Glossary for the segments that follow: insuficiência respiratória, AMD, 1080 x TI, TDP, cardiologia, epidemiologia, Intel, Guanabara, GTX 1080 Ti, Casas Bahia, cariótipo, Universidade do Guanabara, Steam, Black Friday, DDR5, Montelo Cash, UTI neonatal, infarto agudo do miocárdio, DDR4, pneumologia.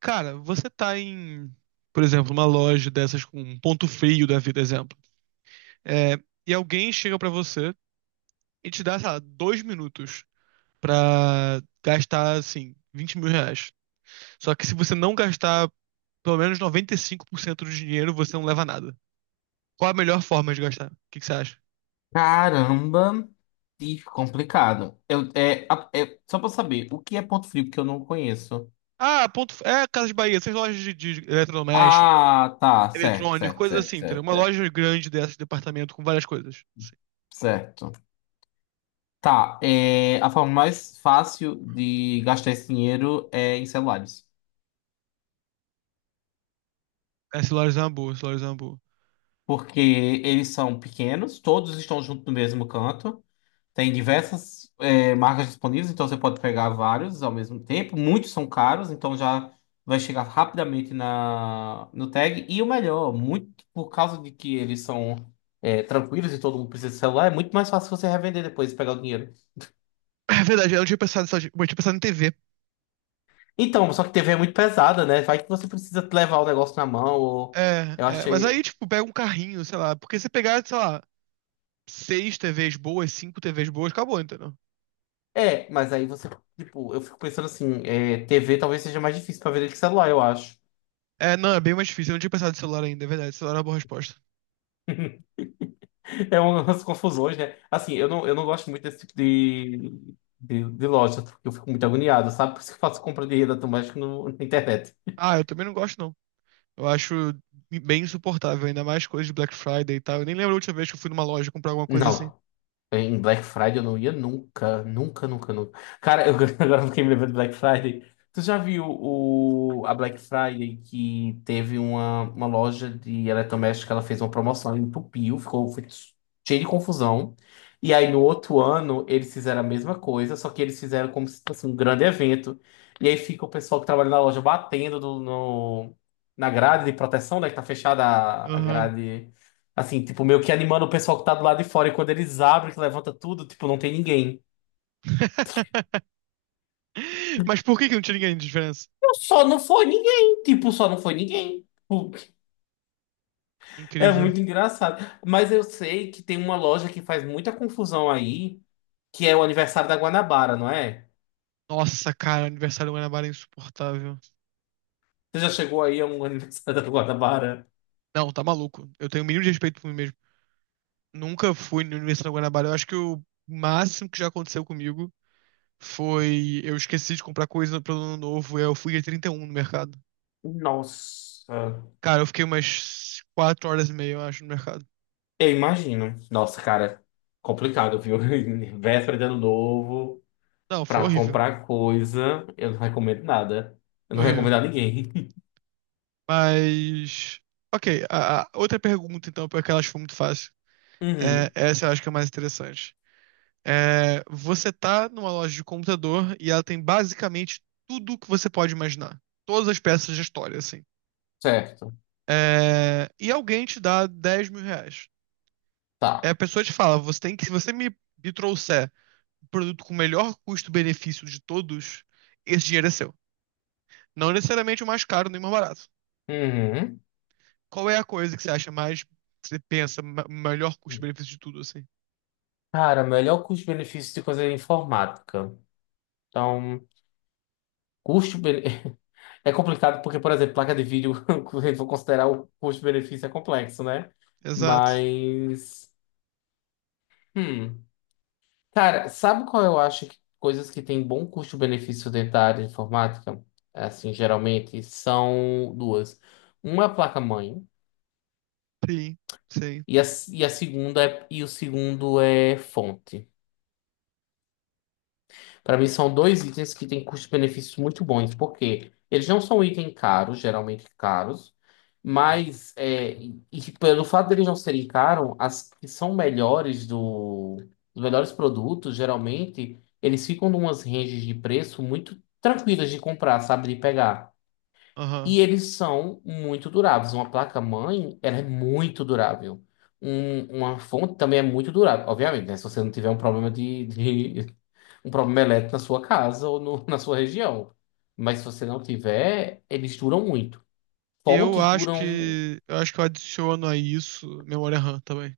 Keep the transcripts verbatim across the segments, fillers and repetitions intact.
Cara, você tá em, por exemplo, uma loja dessas com um ponto frio da vida, exemplo. É, e alguém chega pra você e te dá, sei lá, dois minutos pra gastar, assim, vinte mil reais. Só que se você não gastar pelo menos noventa e cinco por cento do dinheiro, você não leva nada. Qual a melhor forma de gastar? O que que você acha? Caramba, que complicado. Eu, é, a- é- só pra eu saber, o que é ponto frio que eu não conheço? Ah, ponto, é Casas Bahia, essas lojas de, de eletrodoméstico, Ah, tá, certo, eletrônico, certo, coisas certo, assim, entendeu? certo, Uma certo. loja grande dessas, departamento com várias coisas. Certo. Tá, é, a forma mais fácil de gastar esse dinheiro é em celulares. Essa loja é uma boa, essa loja é uma boa. Porque eles são pequenos, todos estão juntos no mesmo canto. Tem diversas é, marcas disponíveis, então você pode pegar vários ao mesmo tempo. Muitos são caros, então já vai chegar rapidamente na, no tag. E o melhor, muito por causa de que eles são é, tranquilos e todo mundo precisa de celular, é muito mais fácil você revender depois e pegar o dinheiro. É verdade, eu não tinha pensado, só, eu tinha pensado em T V. Então, só que T V é muito pesada, né? Vai que você precisa levar o negócio na mão, ou É, eu é, mas aí, achei. tipo, pega um carrinho, sei lá. Porque se pegar, sei lá, seis T Vs boas, cinco T Vs boas, acabou, entendeu? É, mas aí você, tipo, eu fico pensando assim, é, T V talvez seja mais difícil para vender que celular, eu acho. É, não, é bem mais difícil. Eu não tinha pensado em celular ainda, é verdade. Celular é uma boa resposta. É umas confusões, né? Assim, eu não, eu não gosto muito desse tipo de, de, de loja, porque eu fico muito agoniado, sabe? Por isso que eu faço compra de rede automática no, na internet. Ah, eu também não gosto, não. Eu acho bem insuportável, ainda mais coisas de Black Friday e tal. Eu nem lembro a última vez que eu fui numa loja comprar alguma coisa assim. Não. Em Black Friday eu não ia nunca, nunca, nunca, nunca. Cara, eu agora eu fiquei me lembrando de Black Friday. Tu já viu o, a Black Friday que teve uma, uma loja de eletrodoméstico que ela fez uma promoção, ela entupiu, ficou foi cheio de confusão. E aí no outro ano eles fizeram a mesma coisa, só que eles fizeram como se fosse um grande evento. E aí fica o pessoal que trabalha na loja batendo do- no, na grade de proteção, né, que tá fechada a a Aham. grade. Assim, tipo, meio que animando o pessoal que tá do lado de fora. E quando eles abrem, que levanta tudo, tipo, não tem ninguém. Mas por que que não tinha ninguém de diferença? Eu só não foi ninguém. Tipo, só não foi ninguém. Tipo, É Incrível. muito engraçado. Mas eu sei que tem uma loja que faz muita confusão aí, que é o aniversário da Guanabara, não é? Nossa, cara, aniversário do Guanabara é insuportável. Você já chegou aí a um aniversário da Guanabara? Não, tá maluco. Eu tenho o mínimo de respeito por mim mesmo. Nunca fui na Universidade do Guanabara. Eu acho que o máximo que já aconteceu comigo foi eu esqueci de comprar coisa pro ano novo e eu fui dia trinta e um no mercado. Nossa. Cara, eu fiquei umas quatro horas e meia, eu acho, no mercado. Eu imagino. Nossa, cara, complicado, viu? Véspera de ano novo, Não, foi pra horrível. comprar coisa, eu não recomendo nada. Eu Foi não horrível. recomendo a ninguém. Mas. Ok, a, a outra pergunta, então, porque aquela acho que foi muito fácil. É, Uhum. essa eu acho que é a mais interessante. É, você tá numa loja de computador e ela tem basicamente tudo que você pode imaginar. Todas as peças de história, assim. Certo. é, e alguém te dá dez mil reais. É, a Tá. pessoa te fala, você tem que, se você me, me trouxer um produto com o melhor custo-benefício de todos, esse dinheiro é seu. Não necessariamente o mais caro nem o mais barato. Uhum. Qual é a coisa que você acha mais, que você pensa, ma- melhor custo-benefício de tudo, assim? Cara, melhor custo-benefício de coisa de informática. Então, custo bene- é complicado porque, por exemplo, placa de vídeo, se a gente for considerar o custo-benefício é complexo, né? Exato. Mas, hum. Cara, sabe qual eu acho que coisas que têm bom custo-benefício dentro da área de informática? É Assim, geralmente são duas. Uma é a placa-mãe Sim, sim. e a, e a segunda é, e o segundo é fonte. Para mim, são dois itens que têm custos-benefícios muito bons, porque eles não são itens caros, geralmente caros, mas é, e e pelo fato deles não serem caros, as que são melhores do, os melhores produtos, geralmente, eles ficam numas ranges de preço muito tranquilas de comprar, sabe, de pegar. Aham. E eles são muito duráveis. Uma placa-mãe, ela é muito durável. Um- uma fonte também é muito durável, obviamente, né? Se você não tiver um problema de, de, um problema elétrico na sua casa ou no- na sua região. Mas se você não tiver, eles duram muito. Eu Fontes acho duram. que, eu acho que eu adiciono a isso memória RAM também.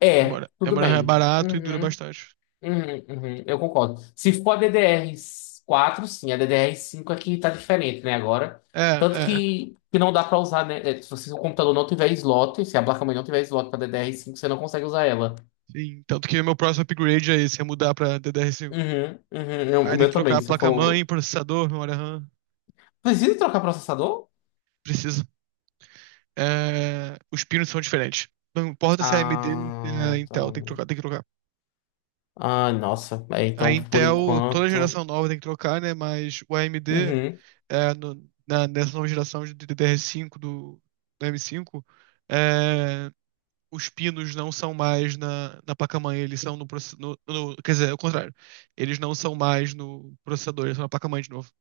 É, Memória, tudo memória RAM é bem. barato e dura Uhum, bastante. uhum, uhum, eu concordo. Se for a D D R quatro, sim, a D D R cinco aqui tá diferente, né, agora. É, Tanto é, que, que não dá pra usar, né? É, Se você- se o computador não tiver slot, se a placa-mãe não tiver slot pra D D R cinco, você não consegue usar ela. sim, tanto que meu próximo upgrade é esse, é mudar pra D D R cinco. Uhum, uhum, eu- o Aí tem que meu trocar também, a se eu placa-mãe, for. processador, memória RAM. Precisa trocar processador? Precisa. É, os pinos são diferentes. Não importa se é A M D ou se Ah, é tá. Intel, tem que trocar, tem que trocar. Ah, nossa. É, A então, por Intel, toda enquanto. geração nova tem que trocar, né? Mas o A M D, Uhum. é, no- na- nessa nova geração de D D R cinco do, do M cinco, é, os pinos não são mais na, na placa-mãe, eles são no, process- no, no- quer dizer, é o contrário. Eles não são mais no processador, eles são na placa-mãe de novo.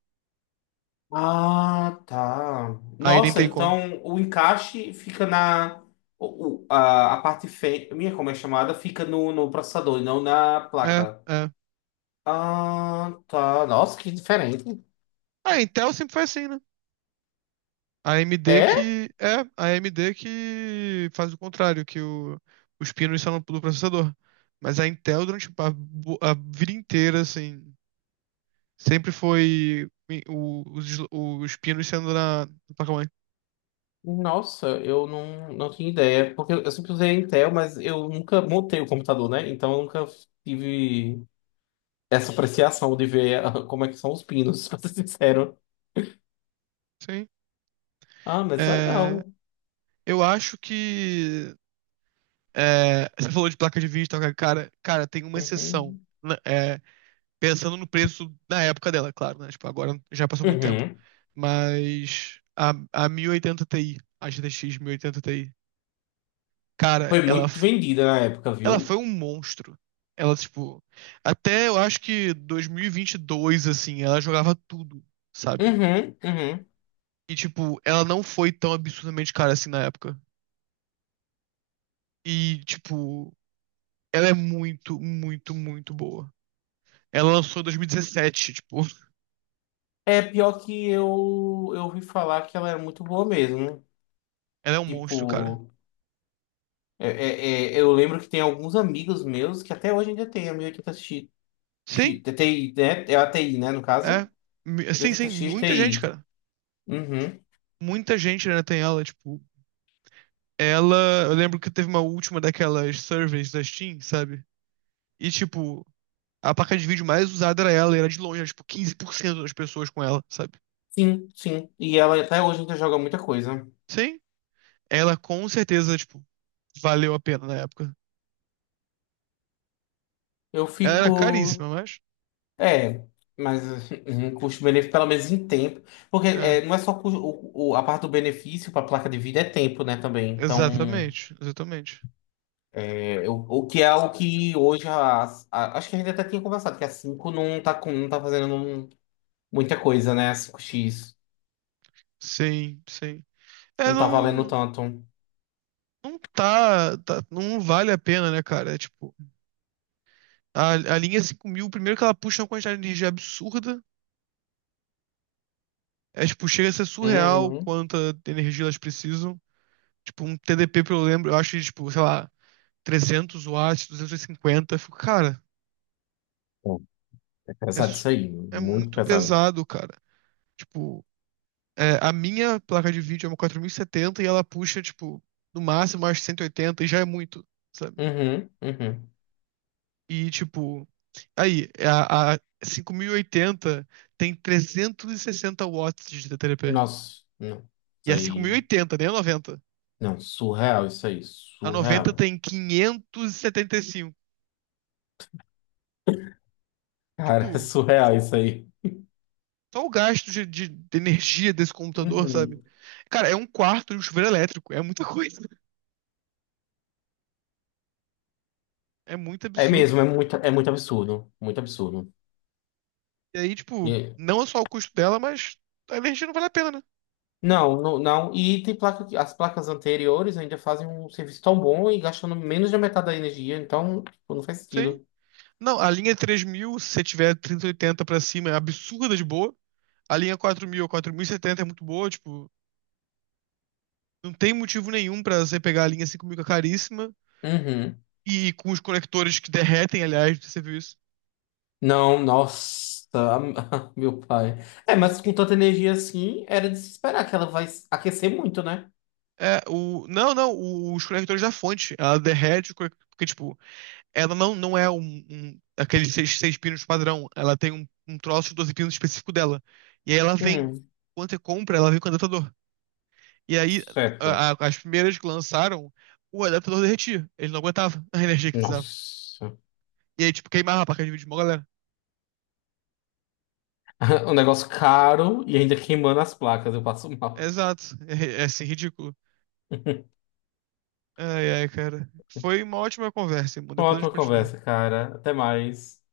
Ah, tá. Aí nem Nossa, tem como. então o encaixe fica na. o- o- a, a parte fêmea, como é chamada, fica no, no processador e não na É, placa. é. Ah, tá. Nossa, que diferente. A Intel sempre foi assim, né? A AMD É? que. É, a AMD que faz o contrário, que o- os pinos são do processador. Mas a Intel, durante a, bo- a vida inteira, assim, sempre foi i- o- os, sl- os pinos sendo na, na placa-mãe. Nossa, eu não, não tinha ideia. Porque eu sempre usei Intel, mas eu nunca montei o computador, né? Então eu nunca tive essa apreciação de ver ah, como é que são os pinos, pra ser sincero. Sim. Ah, mas É, legal. eu acho que. é, você falou de placa de vídeo, e tal, cara, cara, tem uma exceção. Uhum. Né? É, pensando no preço da época dela, claro, né? Tipo, agora já passou muito tempo. Uhum. Mas a, a mil e oitenta Ti, a G T X mil e oitenta Ti, cara, Foi ela, muito f- vendida na época, ela viu? foi um monstro. Ela, tipo, até eu acho que dois mil e vinte e dois, assim, ela jogava tudo, sabe? Uhum, uhum. E, tipo, ela não foi tão absurdamente cara assim na época. E, tipo, ela é muito, muito, muito boa. Ela lançou em dois mil e dezessete, tipo, É pior que eu, eu ouvi falar que ela era muito boa mesmo. né? ela é um monstro, cara. Tipo, é- é- é- eu lembro que tem alguns amigos meus que até hoje ainda tem a mil e oitenta x X- Sim, T I, né? É a T I, né, no caso? é, mi- mil e sim, sim, oitenta x muita gente, T I. cara. Uhum. Muita gente ainda tem ela, tipo, ela, eu lembro que teve uma última daquelas surveys da Steam, sabe? E tipo, a placa de vídeo mais usada era ela, e era de longe, era, tipo, quinze por cento das pessoas com ela, sabe? Sim, sim. E ela até hoje ainda joga muita coisa. Sim, ela com certeza, tipo, valeu a pena na época. Eu Ela era fico. caríssima, mas É, mas eh, um custo-benefício, pelo menos em tempo. Porque é, é, não é só cu- o, o- a parte do benefício para a placa de vida é tempo, né, também. Então, exatamente, exatamente. é, o, o que é algo que hoje a, a- acho que a gente até tinha conversado, que a cinco não tá, com- não tá fazendo um- muita coisa, né? A cinco X Sim, sim. É, não tá valendo não tanto. não tá, tá não vale a pena, né, cara? É tipo A, a linha cinco mil primeiro que ela puxa é uma quantidade de energia absurda. É, tipo, chega a ser surreal Uhum. quanta energia elas precisam. Tipo, um T D P, pelo lembro, eu acho que, tipo, sei lá, trezentos watts, duzentos e cinquenta. Eu fico, cara, Pô, É é, pesado isso su- aí, é muito muito pesado. pesado, cara. Tipo, é, a minha placa de vídeo é uma quatro mil e setenta e ela puxa, tipo, no máximo acho cento e oitenta e já é muito, sabe? Uhum, uhum. E, tipo, aí, é a, a cinco mil e oitenta tem trezentos e sessenta watts de T D P. Nossa, não. E Isso a aí. cinco mil e oitenta, nem a noventa. Não, surreal isso aí, A noventa surreal. tem quinhentos e setenta e cinco. Cara, é Tipo, surreal isso aí. só o gasto de, de- de energia desse computador, sabe? Uhum. Cara, é um quarto de um chuveiro elétrico. É muita coisa. É muito É absurdo. mesmo, é muito, é muito absurdo, muito absurdo. E aí, tipo, E- não é só o custo dela, mas a energia não vale a pena, né? não, não, não. E tem placa que as placas anteriores ainda fazem um serviço tão bom e gastando menos da metade da energia, então tipo, não faz Isso aí. sentido. Não, a linha é três mil se você tiver trinta e oitenta pra cima, é absurda de boa. A linha é quatro mil ou quatro mil e setenta é muito boa, tipo, não tem motivo nenhum pra você pegar a linha cinco mil que é caríssima Uhum. e com os conectores que derretem, aliás, você viu isso, Não, nossa, meu pai. É, por mas com tanta energia assim, era de se esperar que ela vai aquecer muito, né? é, o, não, não, o- os conectores da fonte. Ela derrete, o conec- porque, tipo, ela não, não é um, um- aqueles seis, seis pinos padrão. Ela tem um, um troço de doze pinos específico dela. E aí ela vem. Hum, Quando você compra, ela vem com o adaptador. E aí, certo. a- a- as primeiras que lançaram, o adaptador derretia. Ele não aguentava a energia que precisava. Nossa. E aí, tipo, queimava a placa de vídeo de uma galera. Um negócio caro e ainda queimando as placas, eu passo mal. Exato. É, é é, assim, ridículo. Ai, ai, cara. Foi uma ótima conversa, irmão. Depois a gente Ótima continua. conversa, cara. Até mais.